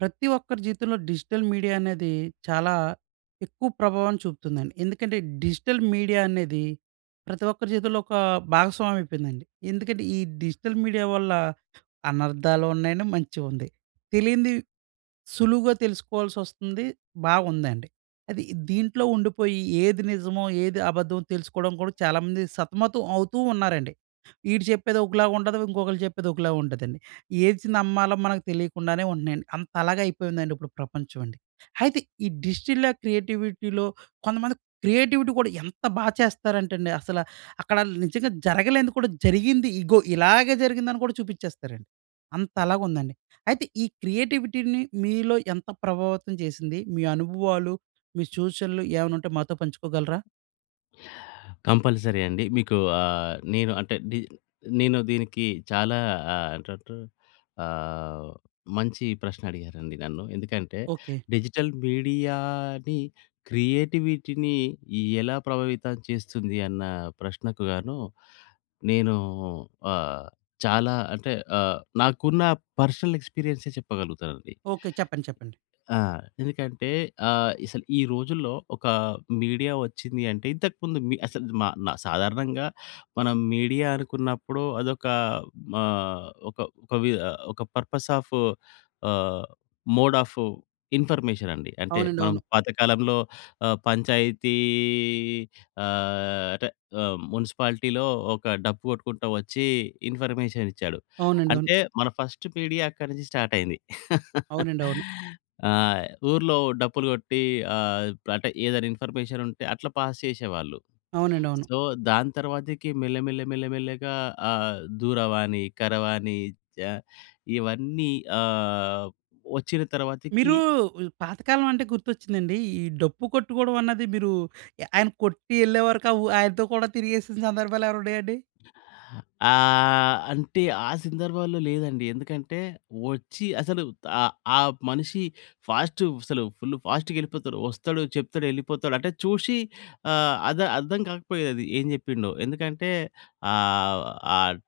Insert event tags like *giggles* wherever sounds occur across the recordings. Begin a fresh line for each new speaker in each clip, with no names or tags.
ప్రతి ఒక్కరి జీవితంలో డిజిటల్ మీడియా అనేది, చాలా ఎక్కువ ప్రభావం చూపుతుందండి. ఎందుకంటే డిజిటల్ మీడియా అనేది ప్రతి ఒక్కరి జీవితంలో ఒక భాగస్వామ్యం అయిపోయిందండి. ఎందుకంటే ఈ డిజిటల్ మీడియా వల్ల అనర్థాలు ఉన్నాయి అండీ, మంచి ఉంది. తెలియనిది, సులువుగా తెలుసుకోవాల్సి వస్తుంది. బాగుందండి. అది దీంట్లో ఉండిపోయి ఏది నిజమో, ఏది అబద్ధమో, తెలుసుకోవడం కూడా చాలా మంది సతమతం అవుతూ ఉన్నారండి. వీడు చెప్పేది ఒకలాగా ఉంటది. ఇంకొకళ్ళు చెప్పేది ఒకలాగా ఉంటది అండీ. ఏది నమ్మాలో మనకు తెలియకుండానే ఉంటన్నయండి. అంతలాగా అయిపోయిందండి ఇప్పుడు ప్రపంచం అండి. అయితే ఈ డిజిటిల క్రియేటివిటీ‌లో కొంతమంది క్రియేటివిటీ కూడా ఎంత బాగా చేస్తారంటండి అసల, అక్కడ నిజంగా జరగలేనిది కూడా జరిగింది, ఇగో ఇలాగే జరిగిందని కూడా చూపించేస్తారండి. అంతలాగా ఉందండి. అయితే ఈ క్రియేటివిటీ‌ని మీలో ఎంత ప్రభావితం చేసింది? మీ అనుభవాలు, మీ చూచనలు ఏవైనా ఉంటే మాతో పంచుకోగలరా?
కంపల్సరీ అండి. మీకు ఆహ్, నేను అంటే డి నేను దీనికి చాలా ఆహ్, టటు ఆహ్, మంచి ప్రశ్న అడిగారండి నన్ను. ఎందుకంటే
ఓకే.
డిజిటల్ మీడియాని క్రియేటివిటీని ఎలా ప్రభావితం చేస్తుంది అన్న ప్రశ్నకు గాను నేను ఆహ్, చాలా అంటే ఆహ్, నాకున్న పర్సనల్ ఎక్స్‌పీరియన్సే చెప్పగలుగుతానండి.
ఓకే. చెప్పండి, చెప్పండి.
ఆ! ఎందుకంటే, ఆహ్, అసలు ఈ రోజుల్లో ఒక మీడియా వచ్చింది అంటే ఇంతకు ముందు మీ అసలు మా న సాధారణంగా మనం మీడియా అనుకున్నప్పుడు అదొక ఆహ్, ఒక ఒక వి ఒక purpose of ah, mode of information అండి. అంటే
అవునండి.
మనం
అవును.
పాతకాలంలో ఆ పంచాయతీ, ఆహ్, అంటే మునిసిపాలిటీలో ఒక డప్పు కొట్టుకుంటా వచ్చి ఇన్‌ఫర్మేషన్ ఇచ్చాడు.
అవునండి. అవును.
అంటే మన ఫస్ట్ మీడియా అక్కడి నుంచి స్టార్ట్ అయింది. *chuckles*
అవునండి. అవును.
ఆ! ఊర్లో డప్పు‌లు కొట్టి ఆహ్, అంటే ఏదైనా ఇన్‌ఫర్మేషన్ ఉంటే అట్లా పాస్ చేసేవాళ్ళు.
అవునండి. అవును.
సో, దాని తరువాతకి మెల్ల, మెల్ల, మెల్ల, మెల్లగా ఆహ్, దూరవాణి, కరవాణి చ ఇవన్నీ ఆహ్, వచ్చిన
మీరు
తరువాతకి
ఉ పాత కాలం అంటే గుర్తొచ్చిందండి. ఈ డప్పు కొట్టుకోవడం అన్నది మీరు ఆయన కొట్టి ఎళ్ళే వరకు ఉ ఆయనతో కూడా తిరిగేసిన సందర్భాలు ఏవైన ఉన్నాయండి? *giggles*
ఆహ్, అంటే ఆ సందర్భాల్లో లేదండి. ఎందుకంటే, వచ్చి అసలు ఆ ఆ మనిషి ఫాస్ట్ అసలు ఫుల్ ఫాస్ట్‌గ ఎళ్ళిపోతాడు. వస్తడు, చెప్తడు, ఎళ్ళిపోతాడు. అంటే చూషి ఆ! అర్ద అర్థం కాకపోయేది ఏం చెప్పిండో. ఎందుకంటే ఆహ్, ఆహ్,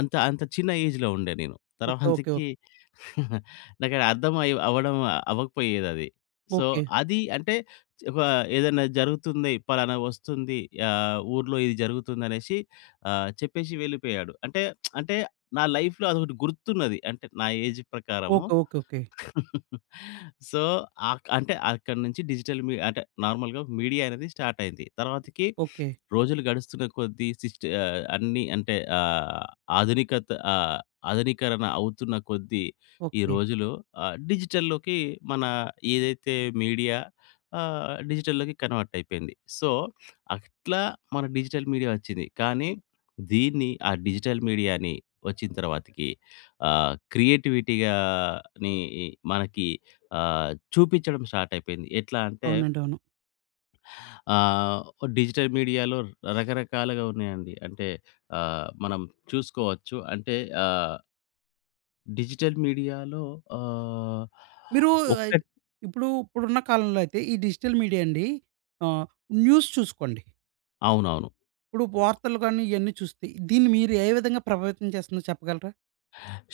అంత అంత చిన్న ఏజ్‌లో ఉండే నేను.
Okay, okay. ఓహ్!
తర్వాతకి *giggles* నాకు అర్థం అయి అవ్వడం అవ్వకపోయేది అది. So,
okay.
అది అంటే ఒక ఏదైనా జరుగుతుంది. పలానా వస్తుంది. ఆ! ఊర్లో ఇది జరుగుతుంది అనేసి ఆహ్, చెప్పేషి వెళ్ళిపోయాడు. అంటే *smacks lips* అంటే నా లైఫ్‌లో అదొకటి గుర్తున్నది. అంటే నా ఏజ్ ప్రకారము.
Okay, okay, okay.
*chuckles* సో, ఆక్ అంటే అక్కడి నుంచి డిజిటల్ మీడియా అంటే నార్మల్‌గా మీడియా అనేది స్టార్ట్ అయింది. తర్వాతకి
ఓకే.
*sniffs* రోజులు గడుస్తున్న కొద్ది, సిస్ట్ ఆహ్, అన్ని అంటే ఆహ్, ఆధునికత ఆహ్, ఆధునీకరణ అవుతున్న కొద్ది ఈ
ఓకే.
రోజులు ఆహ్, డిజిటల్‌లోకి మన ఏదైతే మీడియా ఆహ్, డిజిటల్‌లోకి కన్వర్ట్ అయిపోయింది. సో, అట్లా మన డిజిటల్ మీడియా వచ్చింది. కానీ దీన్ని ఆ డిజిటల్ మీడియాని వచ్చిన తరువాతికి ఆహ్, క్రియేటివిటీ గాని ఇ మనకి ఆ! చూపించడం స్టార్ట్ అయిపోయింది. ఎట్లా అంటే
అవునండీ. అవును.
ఆహ్, డిజిటల్ మీడియాలో రకరకాలుగా ఉన్నాయండి. అంటే ఆహ్, మనం చూసుకోవచ్చు. అంటే ఆ డిజిటల్ మీడియా‌లో ఆహ్,
మీరు
ఒక్క
అయ్ ఇప్పుడు, ఇప్పుడు ఉన్న కాలంలో అయితే ఈ డిజిటల్ మీడియా అండి ఆహ్, న్యూస్ చూసుకోండి
అవునవును.
ఇప్పుడు వార్తలు గాని, ఇయన్నీ చూస్తే దీన్ని మీరు ఏ విధంగా ప్రభావితం చేస్తుం‌దో చెప్పగలరా?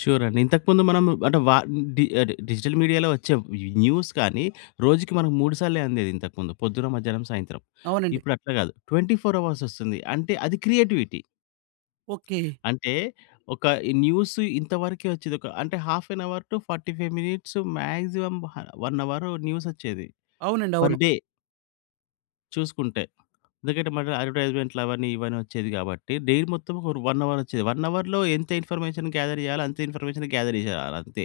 షూర్ అండి. ఇంతకు ముందు మనం అంటే, వ డి అంటే డిజిటల్ మీడియాలో వచ్చే న్యూస్ కాని, రోజుకి మనం మూడు సార్లు అందేది ఇంతకుముందు పొద్దున, మధ్యాహ్నం, సాయంత్రం.
అవునండి.
ఇప్పుడు అట్లా కాదు. 24 అవర్స్ వస్తుంది. అంటే, అది క్రియేటివిటీ.
ఓకే.
అంటే, ఒక ఈ న్యూసు ఇంత వరకే వచ్చేది ఒక, అంటే half an hour to 45 minutes, maximum హా 1 అవరు న్యూసొచ్చేది
అవునండి. అవును.
Per day. చూసుకుంటే. ఎందుకంటే, మగ అడ్వర్టైజ్మెంట్‌లు అవన్నీ ఇవన్నీ వచ్చేది కాబట్టి. డైలీ మొత్తం పోని ఫర్ 1 అవర్‌ వచ్చేది. 1 అవర్‌లో ఎంత ఇన్ఫర్మేషన్ గ్యాదర్ చెయ్యాలో, అంతే ఇన్ఫర్మేషన్ గ్యాదర్ చేయాలంతే.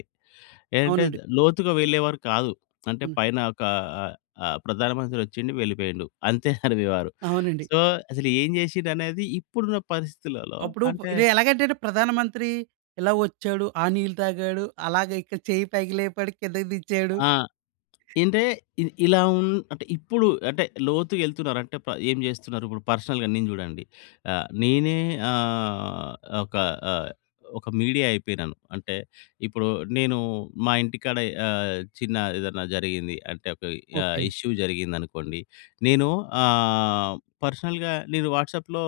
ఏంటంటే
అవునండి.
లోతుగా వెళ్ళేవారు కాదు. అంటే,
అవును.
పైన ఒక ఆహ్, ఆహ్, ఆహ్, ప్రధానమంత్రి వచ్చిండు, వెళ్ళిపోయిండు అంతే చదివేవారు. *chuckles*
అవునండి.
సో, అసలేం చేసిం‌డనేది ఇప్పుడున్న పరిస్థితులలో
అప్పుడు ప్
అంటే
ఇది ఎలాగంటే అండి ప్రధానమంత్రి ఇలా వచ్చాడు, ఆ నీళ్ళు తాగాడు, అలాగే ఇక్కడ చెయ్యి పైకి లేపాడు, కిందకి దించాడు.
ఆ! ఇంటే ఇ ఇలా ఉం అంటే ఇప్పుడు అంటే లోతుగా వెళ్తున్నారు. అంటే ప ఏం చేస్తున్నారు? ఇప్పుడు పర్సనల్‌గా నేను చూడండి. ఆహ్, నేనే ఆహ్, ఒక ఆహ్, ఒక మీడియా అయిపోయినాను. అంటే ఇప్పుడు నేను మా ఇంటికాడ ఆహ్, చిన్న ఏదన్నా జరిగింది అంటే, ఒక ఆహ్,
ఓకే.
ఇష్యూ జరిగిందనుకోండి. నేను ఆహ్, పర్సనల్‌గా నేను వాట్సాప్‌లో,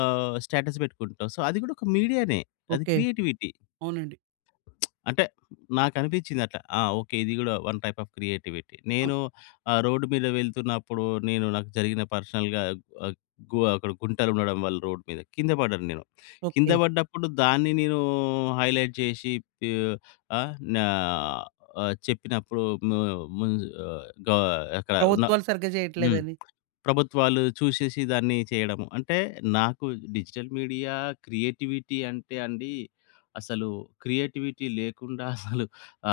ఆహ్, స్టేటస్ పెట్టుకుంటాం. సో, అది కూడా ఒక మీడియా‌నే. అది
ఓకే.
క్రియేటివిటీ.
అవునండి.
*smacks lips* అంటే నాకు అనిపించింది అట్లా ఆహ్, ఓకే. ఇది కూడా వన్ టైప్ ఆఫ్ క్రియేటివిటీ.
అవును.
నేను ఆహ్, రోడ్ మీద వెళ్తున్నప్పుడు, నేను నాకు జరిగిన పర్సనల్‌గా వ గోవ అక్కడ గుంటలు ఉండడం వల్ల రోడ్ మీద కింద పడ్డను నేను. కింద
ఓకే.
పడ్డప్పుడు దాన్ని నేను హైలైట్ చేసి, తి ఆ నా చెప్పినప్పుడు ము ముంజు ఆహ్, గ అక్కడ ఉన్న
ప్రభుత్వాలు సరిగ్గా
హ్మ్.
చేయట్లేదని.
ప్రభుత్వాలు చూసేసి దాన్ని చేయడము. అంటే, నాకు డిజిటల్ మీడియా క్రియేటివిటీ అంటే అండి, అసలు క్రియేటివిటీ లేకుండా అసలు *chuckles* ఆ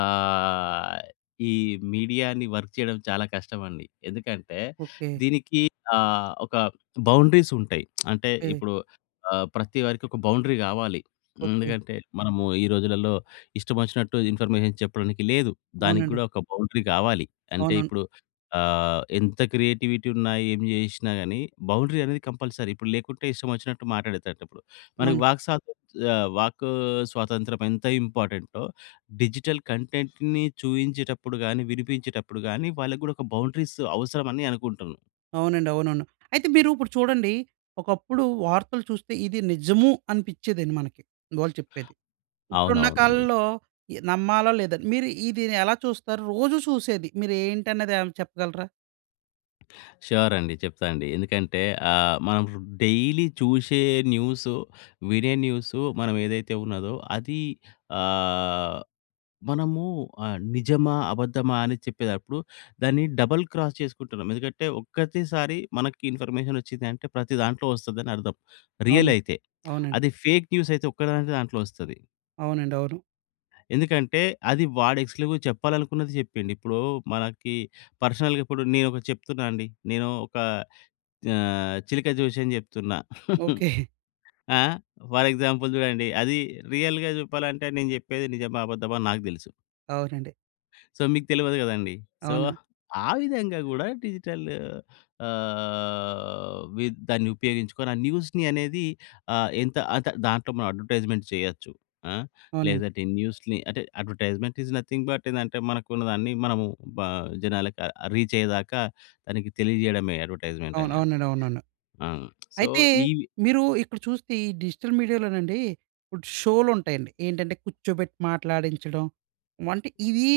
ఈ మీడియా‌ని వర్క్ చేయడం చాలా కష్టమండి. ఎందుకంటే,
ఓకే.
దీనికి ఆహ్, ఒక బౌండరీస్ ఉంటయి. *smacks lips* అంటే
యె
ఇప్పుడు ఆహ్, ప్రతి వారికి ఒక బౌండరీ కావాలి.
ఓకే.
ఎందుకంటే, మనము ఈ రోజులలో ఇష్టమొచ్చినట్టు ఇన్ఫర్మేషన్ చెప్పడానికి లేదు. దానికి
అవునండి.
కూడా ఒక బౌండరీ కావాలి. అంటే,
అవునం
ఇప్పుడు ఆహ్, ఎంత క్రియేటివిటీ ఉన్నా, ఏం చేసినా గాని, బౌండరీ అనేది కంపల్సరీ. ఇప్పుడు లేకుంటే, ఇష్టమొచ్చినట్టు మాటాడే‌తట్టిప్పుడు మనకి
అవునండి.
వాక్‌స‌త్ చ ఆ వాకు స్వాతంత్రం ఎంత ఇంపార్టెం‌టో, డిజిటల్ కంటెంట్‌ని చూయించేటప్పుడు గాని, వినిపించేటప్పుడు గాని వాళ్ళకి కూడా ఒక బౌండరీస్ అవసరం అని అనుకుంటాను.
అవునండి. అవునవును. అయితే మీరు ఇప్పుడు చూడండి, ఒకప్పుడు వార్తలు చూస్తే ఇది నిజము అనిపిచ్చేదండి మనకి వాళ్ళు చెప్పేది. ఇప్పుడున్న
అవునవునండి.
కాలంలో ఇ నమ్మాలా లేదా? మీరు ఈ దీన్ని ఎలా చూస్తారు? రోజు చూసేది. మీరు ఏంటన్నది ఏమైనా చెప్పగలరా?
ష్యూర్ అండి. చెప్తా‌ అండీ ఎందుకంటే ఆహ్, మనం డైలీ చూసే న్యూస్, వినే న్యూస్, మనం ఏదైతే ఉన్నదో అది ఆహ్, మనము ఆహ్, నిజమా? అబద్దమా? అని చెప్పేదప్పుడు దాన్ని డబుల్ క్రాస్ చేసుకుంటున్నాం. ఎందుకంటే, ఒక్కటిసారి మనకు ఇన్ఫర్మేషన్ వచ్చింది అంటే, ప్రతి దాంట్లో వస్తది అని అర్థం.
అవును.
రియల్ అయితే.
అవునండి.
అది ఫేక్ న్యూస్ అయితే ఒక్క దాం దాంట్లో వస్తది.
అవునండి. అవును.
ఎందుకంటే, అది వాడు ఎక్స్‌క్లూజివ్‌గా చెప్పాలనుకున్నది చెప్పిండు. ఇప్పుడు మనకి పర్సనల్‌గా కూడా నేను ఒకటి చెప్తున్నా అండి. నేను ఒక ఆహ్, చిలక జోష్యం చెప్తున్నా. *chuckles*
ఓకే. *chuckles*
ఆహ్, ఫర్ ఎగ్జాంపుల్ చూడండి, అది రియల్‌గా చెప్పాలంటే నేను చెప్పేది నిజమా? అబద్దమా? అని నాకు తెలుసు.
అవునండి.
సో, మీకు తెలవదు కదండీ! సో,
అవును.
ఆ విధంగా కూడా డిజిటల్ ఆహ్, విద్ దాన్ని ఉపయోగించుకొని ఆ న్యూస్‌‌ని అనేది ఆ ఎంత అంత దాంట్లో మనం అడ్వర్‌టై‌స్‌మెంట్స్ చేయొచ్చు. ఆహ్,
అవును.
లేదంటే, న్యూస్‌ని అంటే అడ్వర్‌టై‌స్‌మెంట్ ఈస్ నథింగ్ బట్, ఏందంటే, మనకున్నదాన్ని మనము బ జనాలకి ఆ రీచ్ అయ్యేదాక దానికి తెలియజేయడమే అడ్వర్‌టై‌స్‌‌‌‌మెంట్
అవును.
అని అంటే.
అవునండి. అవునండి.
అవును. సో,
అయితే
ఈ
మీరు ఇక్కడ చూస్తే ఈ డిజిటల్ మీడియాలోనండి. ఇప్పుడు షో‌లు ఉంటాయండి. ఏంటంటే, కూర్చోబెట్టి మాట్లాడించడం అంటే, ఇవి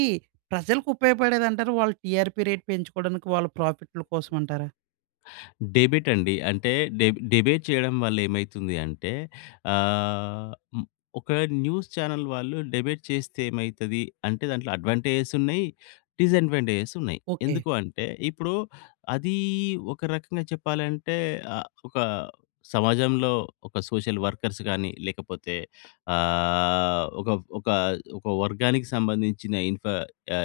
ప్రజలకు ఉపయోగపడేది అంటారా? వాళ్ళు టీఆర్పీ రేట్ పెంచుకోవడానికి వాళ్ళ ప్రాఫిట్‌ల కోసం అంటారా?
డిబేట్ అండి. అంటే డెబ్ డిబేట్ చేయడం వల్ల ఏమైతుంది అంటే ఆహ్, ఒక న్యూస్ చానెల్ వాళ్ళు డిబేట్ చేస్తే ఏమైతది అంటే దాంట్లో అడ్వాంటేజెస్ ఉన్నాయి, డిసడ్వాంటేజెస్ ఉన్నాయి.
ఓకే.
ఎందుకు అంటే, ఇప్పుడు అదీ ఒక రకంగా చెప్పాలంటే ఆహ్, ఒక సమాజంలో ఒక సోషల్ వర్కర్స్‌ గాని లేకపోతే ఆహ్, ఒక ఒక ఒక వర్గానికి సంబంధించిన ఇన్ఫర్ యా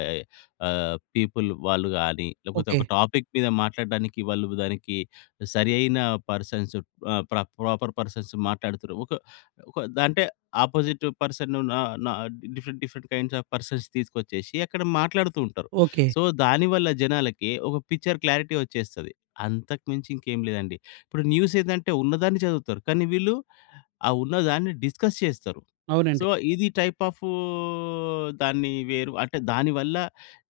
ఆహ్, పీపుల్ వాళ్ళు‌ గాని లేకపోతే ఒక
ఓకే.
టాపిక్ మీద మాట్లాడడానికి వాళ్ళు దానికి సరియై‌న పర్సన్స్ ఆహ్, ప్ర ప్రాపర్ పర్సన్స్ మాట్లాడుతుర్రు. ఒక ఒక అంటే, అపోజిట్ పర్సన్ న న different different kinds of persons తీసుకొచ్చేసి అక్కడ మాట్లాడుతూ ఉంటారు.
ఓకే.
సో, దాని వల్ల జనాలకి ఒక పిక్చర్ క్లారిటీ వచ్చేస్తది. అంతకు మించి ఇంకేమి లేదండి. ఇప్పుడు న్యూస్ ఏందంటే, ఉన్నదాన్ని చదువుతారు. కానీ వీళ్ళు ఆ ఉన్నదాన్ని డిస్కస్ చేస్తారు. సో,
అవునండి.
ఇది టైప్ ఆ‌ఫ్ దాన్ని వేరు అంటే దాని వల్ల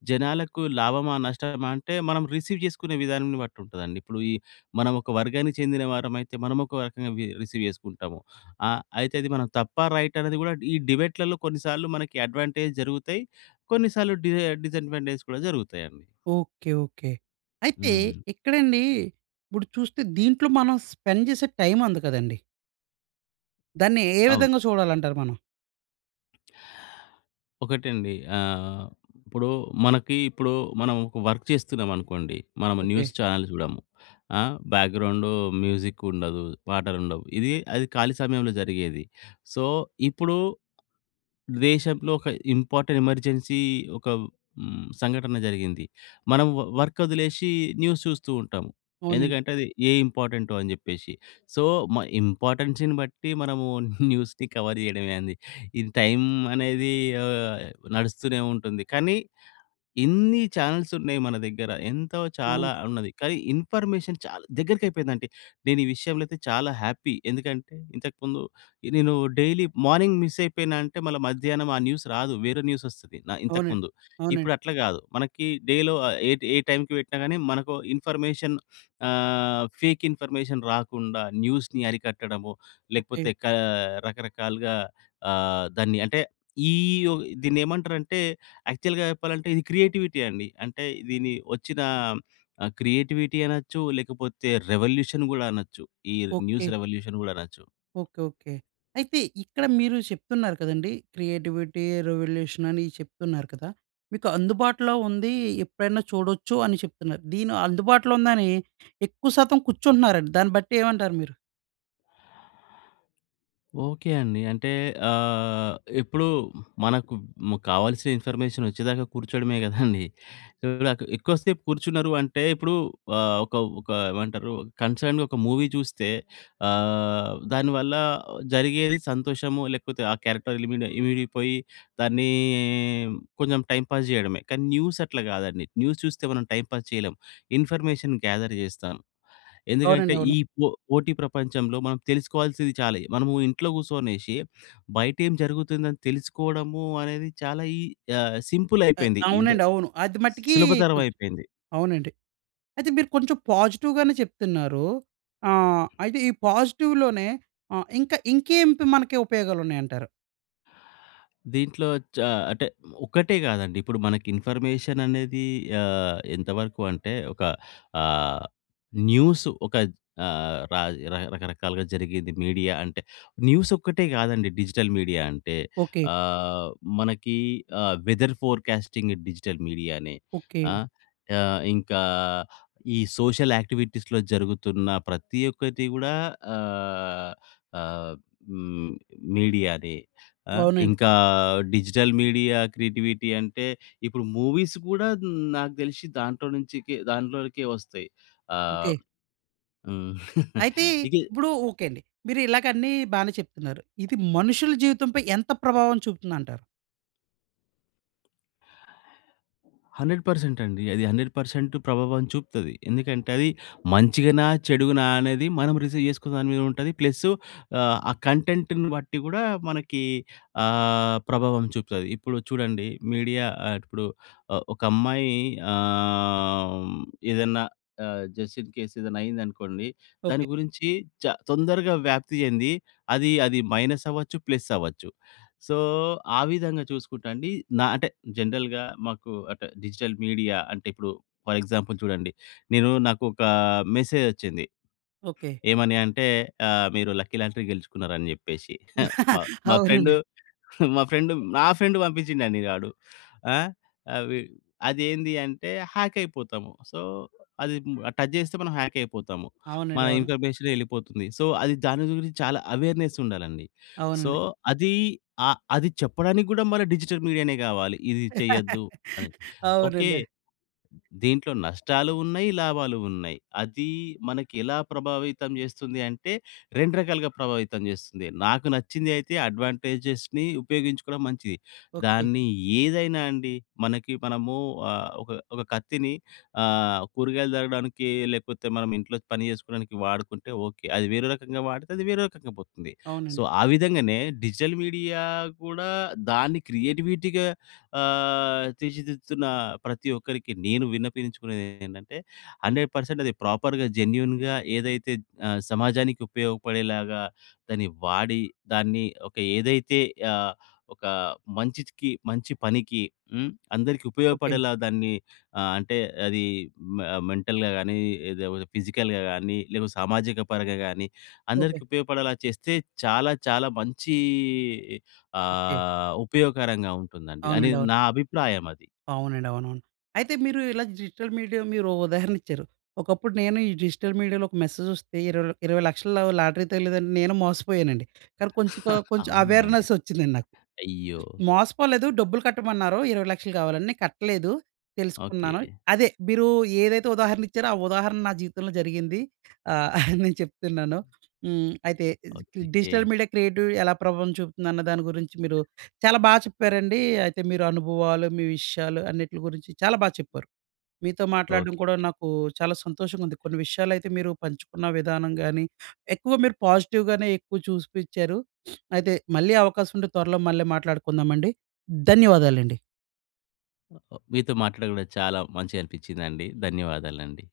జనాలకు లాభమా, నష్టమా అంటే మనం రిసీవ్ చేసుకునే విధానాన్ని బట్టి ఉంటదండి. ఇప్పుడు ఈ మనం ఒక వర్గానికి చెందిన వారమైతే మనము ఒక రకంగా వి రిసీవ్ చేసుకుంటాము. ఆహ్, అయితే అది మనం తప్ప, రైటా అన్న‌ది కూడా ఈ డిబేట్‌‌లలో కొన్నిసార్లు మనకి అడ్వాంటేజ్ జరుగుతాయి. కొన్ని సార్లు డిస డిసాడ్వాంటేజస్ కూడా జరుగుతాయండి.
ఓకే. ఓకే. అయితే
హ్మ్.
ఇక్కడ అండి ఇప్పుడు చూస్తే దీంట్లో మనం స్పెండ్ చేసే టైమ్ ఉంది కదండీ! దాన్ని ఏ
అవును.
విధంగా చూడాలి అంటారు మనం?
ఒకటండి ఆహ్, ఇప్పుడు మనకి ఇప్పుడు మనం ఒక వర్క్ చేస్తున్నాం అనుకోండి. మనము
ఓకే.
న్యూస్ చానెల్స్ చూడము. ఆ! బ్యాక్‌గ్రౌండు మ్యూజిక్ ఉండదు. పాటలుండవు. ఇది అది ఖాళీ సమయంలో జరిగేది. సో, ఇప్పుడు దేశంలో ఒక ఇంపార్టెంట్ ఎమర్జెన్సీ ఒక హ్మ్, సంఘటన జరిగింది. మనం వ వర్క్ వదిలేసి న్యూస్ చూస్తూ ఉంటాం.
అవునండి.
ఎందుకంటే, అది ఏ ఇంపార్టెంటో అని జెప్పేసి. సో, మ ఇంపార్టెన్సీని బట్టి మనము న్యూస్‌ని కవర్ *chuckles* జేయడమే ఏంది. ఇది టైం అనేది ఆహ్, నడుస్తూనే ఉంటుంది. కానీ ఇన్ని చానెల్స్ ఉన్నాయి మన దగ్గర. ఎంతో చాలా
అవును.
ఉన్నది. కానీ, ఇన్ఫర్మేషన్ చాలా దగ్గరికి అయిపోయిందంటే, నేను ఈ విషయంలో అయితే చాలా హ్యాపీ. ఎందుకంటే, ఇంతకు ముందు నేను డైలీ మార్నింగ్ మిస్ అయిపోయిన అంటే, మళ్ళ మధ్యాహ్నం ఆ న్యూస్ రాదు. వేరే న్యూస్ వస్తది న ఇంతకు
అవునండి.
ముందు.
అవునండి.
ఇప్పుడు అట్లా గాదు. మనకి డేలో ఆహ్, ఏ ఏ టైంకి పెట్టినా గాని మనకు ఇన్ఫర్మేషన్ ఆహ్, ఫేక్ ఇన్ఫర్మేషన్ రాకుండా, న్యూస్‌ని అరికట్టడము.
ఓకే.
లేకపోతే క రకరకాలుగా ఆహ్, దాన్ని అంటే ఈ ఓహ్! దీన్ని ఏమంటారంటే, యాక్చువల్‌గా చెప్పాలంటే, ఇది క్రియేటివిటీ అండి. అంటే దీని వచ్చిన ఆహ్, క్రియేటివిటీ అనొచ్చు లేకపోతే, రివల్యూషన్ కూడా అనొచ్చు ఈ
ఓకే.
న్యూస్ రివల్యూషన్ గూడా అనొచ్చు.
Okay, okay. అయితే ఇక్కడ మీరు చెప్తున్నారు కదండీ. క్రియేటివిటీ, రివల్యూషన్ అని చెప్తున్నారు కదా! మీకు అందుబాటులో ఉంది ఎప్పుడైనా చూడొచ్చు అని చెప్తున్నారు. దీని అందుబాటులో ఉందని ఎక్కువ శాతం కూర్చుంటున్నారండి, దాన్ని బట్టి ఏమంటారు మీరు?
ఓకే అండి. అంటే ఆహ్, ఇప్పుడు మనకు ము కావాల్సిన ఇన్ఫర్మేషన్ వచ్చేదాకా కూర్చోడమే గదండీ. ఇప్పుడు నాకు ఎక్కువ సేపు కూర్చున్నారు అంటే ఇప్పుడు ఆహ్, ఒక, ఒక ఏమంటారు కన్సర్డ్‌గా ఒక మూవీ చూస్తే ఆహ్, దాని వల్ల జరిగేది సంతోషము లేకపోతే ఆ క్యారెక్టర్ లిమిడి ఇమిడిపోయి దాన్నీ కొంచెం టైమ్ పాస్ జేయడమే. కానీ న్యూస్ అట్లా కాదండీ. న్యూస్ చూస్తే మనం టైమ్ పాస్ చేయలేం. ఇన్ఫర్మేషన్ గ్యా‌ధర్ జేస్తా‌ను. ఎందుకంటే
అవునండి.
ఈ
అవును.
పొ పోటీ ప్రపంచంలో మనం తెలుసుకోవాల్సింది చాలై మనము ఇంట్లో కూచోనేసి బయటేం జరుగుతుందని తెలుసుకోవడము అనేది చాలా ఈ అహ్, సింపుల్
అహ్,
అయిపోయింది. ఈద
అవునండి. అవును. అది మట్టికీ
సులభతరమైపోయింది.
అవునండి. అయితే మీరు కొంచెం పాజిటివ్‌గానే చెప్తున్నారు. ఆహ్, అయితే ఈ పాజిటివ్‌లోనే అహ్, ఇంకా ఇంకేంటి మనకి ఉపయోగాలున్నాయంటారు?
దీంట్లో చ అంటే ఒక్కటే గాదండి. ఇప్పుడు మనకి ఇన్ఫర్మేషన్ అనేది ఆహ్, ఎంతవరకు అంటే ఒక ఆహ్, న్యూస్ ఒక ఆహ్, ర రకరకాలుగా జరిగేది. మీడియా అంటే న్యూస్ ఒక్కటే గాదండి డిజిటల్ మీడియా అంటే.
ఓకే.
ఆహ్, మనకి ఆహ్, వెదర్ ఫోర్‌కాస్టింగ్ డిజిటల్ మీడియా‌నే ఆ!
ఓకే.
ఆహ్, ఇంకా ఈ సోషల్ యాక్టివిటీస్‌లో జరుగుతున్న ప్రతి ఒక్కటి కూడా ఆహ్, ఆహ్, హ్మ్ మీడియాదే. ఆ!
అవునండి.
ఇంకా డిజిటల్ మీడియా క్రియేటివిటీ అంటే ఇప్పుడు మూవీస్ కూడా నాకు దెలిషి దాంట్లో నుంచికె దాంట్లోనికే వస్తాయి. ఆహ్,
ఓకే.
హ్మ్. *chuckles*
అయితే
ఇది
ఇప్పుడు ఓకే అండి. మీరు ఇలాగ అన్ని బానే చెప్తున్నారు. ఇది మనుషుల జీవితం పై ఎంత ప్రభావం చూపుతుందంటారు?
100% అండి. అది 100% ప్రభావం చూపుతది. ఎందుకంటే అది మంచిగానా? చెడుగానా? అనేది మనం రిసీవ్ చేసుకునే దాని మీద ఉంటది. ప్లస్సు ఆహ్, కంటెంట్‌ని బట్టి కూడా మనకి ఆహ్, ప్రభావం చూపుతది. ఇప్పుడు చూడండి, మీడియా ఆహ్, ఇప్పుడు ఒక అమ్మాయి ఆమ్ ఏదన్నా ఆహ్, జస్ట్ ఇన్ కేస్ ఏదైనా అయింది అనుకోండి. దాని
ఓకే.
గురించి చా తొందరగా వ్యాప్తి చెంది, అది, అది మైనస్ అవ్వచ్చు, ప్లస్ అవ్వచ్చు. సో, ఆ విధంగా చూసుకుంటే అండి, నా అంటే, జనరల్‌గా మాకు అంటే, డిజిటల్ మీడియా అంటే, ఇప్పుడు ఫర్ ఎగ్జాంపుల్ చూడండి. నేను నాకు ఒక మెసేజొచ్చింది.
ఓకే.
ఏమని అంటే, ఆహ్, "మీరు లక్కీ లాంటరీ గెలుచుకున్నారు" అని చెప్పేసి. *chuckles*
*laughs*
మా మా ఫ్రెండూ,
అవునండి.
మా ఫ్రెండూ, నా ఫ్రెండూ పంపించిందండి గాడు. ఆ! అవి అదేంది అంటే, హ్యాకయిపోతాము. సో, అది ము టచ్ చేస్తే మనం హ్యాకయిపోతాము. మన
అవునండి. అవును.
ఇన్ఫర్మేషన్ ఎళ్ళిపోతుంది. సో, అది దాని గురించి చాలా అవేర్నెస్సుండాలండి. సో,
అవునండి.
అది అ అది చెప్పడానికి గూడా మన డిజిటల్ మీడియానే కావాలి. ఇది చెయ్యొద్దు అని.
*laughs*
ఓకే,
అవునండి.
దీంట్లో నష్టాలున్నాయి, లాభాలున్నాయి. అది మనకి ఎలా ప్రభావితం చేస్తుంది అంటే, 2 రకాలుగా ప్రభావితం చేస్తుంది. నాకు నచ్చిందయితే అడ్వాంటేజెస్‌ని ఉపయోగించుకోవడం మంచిది.
ఓకే.
దాన్ని ఏదైనా అండి, మనకి మనము ఆహ్, ఒక, ఒక కత్తిని ఆహ్, కూరగాయలు తరగడానికి లేకపోతే మనం ఇంట్లో పని చేసుకోడానికి వాడుకుంటే ఓకే. అది వేరే రకంగా వాడితే అది వేరే రకంగా పోతుంది. సో,
అవునండి
ఆ! విధంగానే డిజిటల్ మీడియా కూడా దాన్ని క్రియేటివిటీగా, ఆహ్, తీర్చిదిద్దుతున్న ప్రతి ఒక్కరికి నేను విన్నపించుకునేది ఏంటంటే, 100% అది ప్రోపర్‌గా జెన్యూన్‌గా ఏదైతే ఆహ్, సమాజానికి ఉపయోగపడేలాగా దాన్ని వాడి, దాన్ని ఒక ఏదైతే ఆహ్, ఒక మంచికి, మంచి పనికి హ్మ్, అందరికి
ఓకే.
ఉపయోగపడేలా దాన్ని ఆహ్, అంటే అది మె మెంటల్‌గా గాని, లేకపోతే ఫిజికల్‌గా గాని, లేదా సామాజిక పరంగా గాని,
ఓకే.
అందరికి ఉపయోగపడేలా చేస్తే చాలా, చాలా మంచి
ఓకే.
ఆహ్, ఉపయోగకరంగా ఉంటుందండి.
అవునండీ.
అనేది
అవును.
నా అభిప్రాయం అది.
అవునండి. అవునవును. అయితే మీరు ఇలా డిజిటల్ మీడియా మీరు ఉదాహరణిచ్చారు. ఒకప్పుడు నేను ఈ డిజిటల్ మీడియాలో ఒక మెసేజొస్తే 20, 20,00,000 లాటరీ తగిలేదంటే నేను మోసపోయానండి. కానీ కొంచెం,
*chuckles*
కొంచెం
అవునాండి.
అవేర్నెస్సొచ్చిందండి నాకు.
అయ్యో!
మోసపోలేదు డబ్బులు కట్టమన్నారు 20,00,000 కావాలని నేను కట్టలేదు, తెలుసుకున్నాను.
ఓకే.
అదే మీరు ఏదైతే ఉదాహరణ ఇచ్చారో, ఆ ఉదాహరణ నా జీవితంలో జరిగింది ఆహ్, *chuckles* నేను చెప్తున్నాను హ్మ్. అయితే is digital
okay.
Media creativity ఎలా ప్రభావం చూపుతుందన్న దాని గురించి మీరు చాలా బా చెప్పారండి. అయితే మీరు అనుభవాలు, మీ విషయాలు, అన్నిటి గురించి చాలా బాగా చెప్పారు. మీతో మాట్లాడడం
ఓకే.
కూడా నాకు చాలా సంతోషంగా ఉంది. కొన్ని విషయాలు అయితే, మీరు పంచుకున్న విధానం గాని, ఎక్కువ మీరు పాజిటివ్ గానే ఎక్కువ చూసిపిచ్చారు. *sniffs* అయితే మళ్ళీ అవకాశం ఉంటే త్వరలో మళ్ళీ మాట్లాడుకుందాం అండి. ధన్యవాదాలు అండి.
మీతో మాట్లాడడంగూడా చాలా మంచిగా అనిపించిందండి. ధన్యవాదాలండి.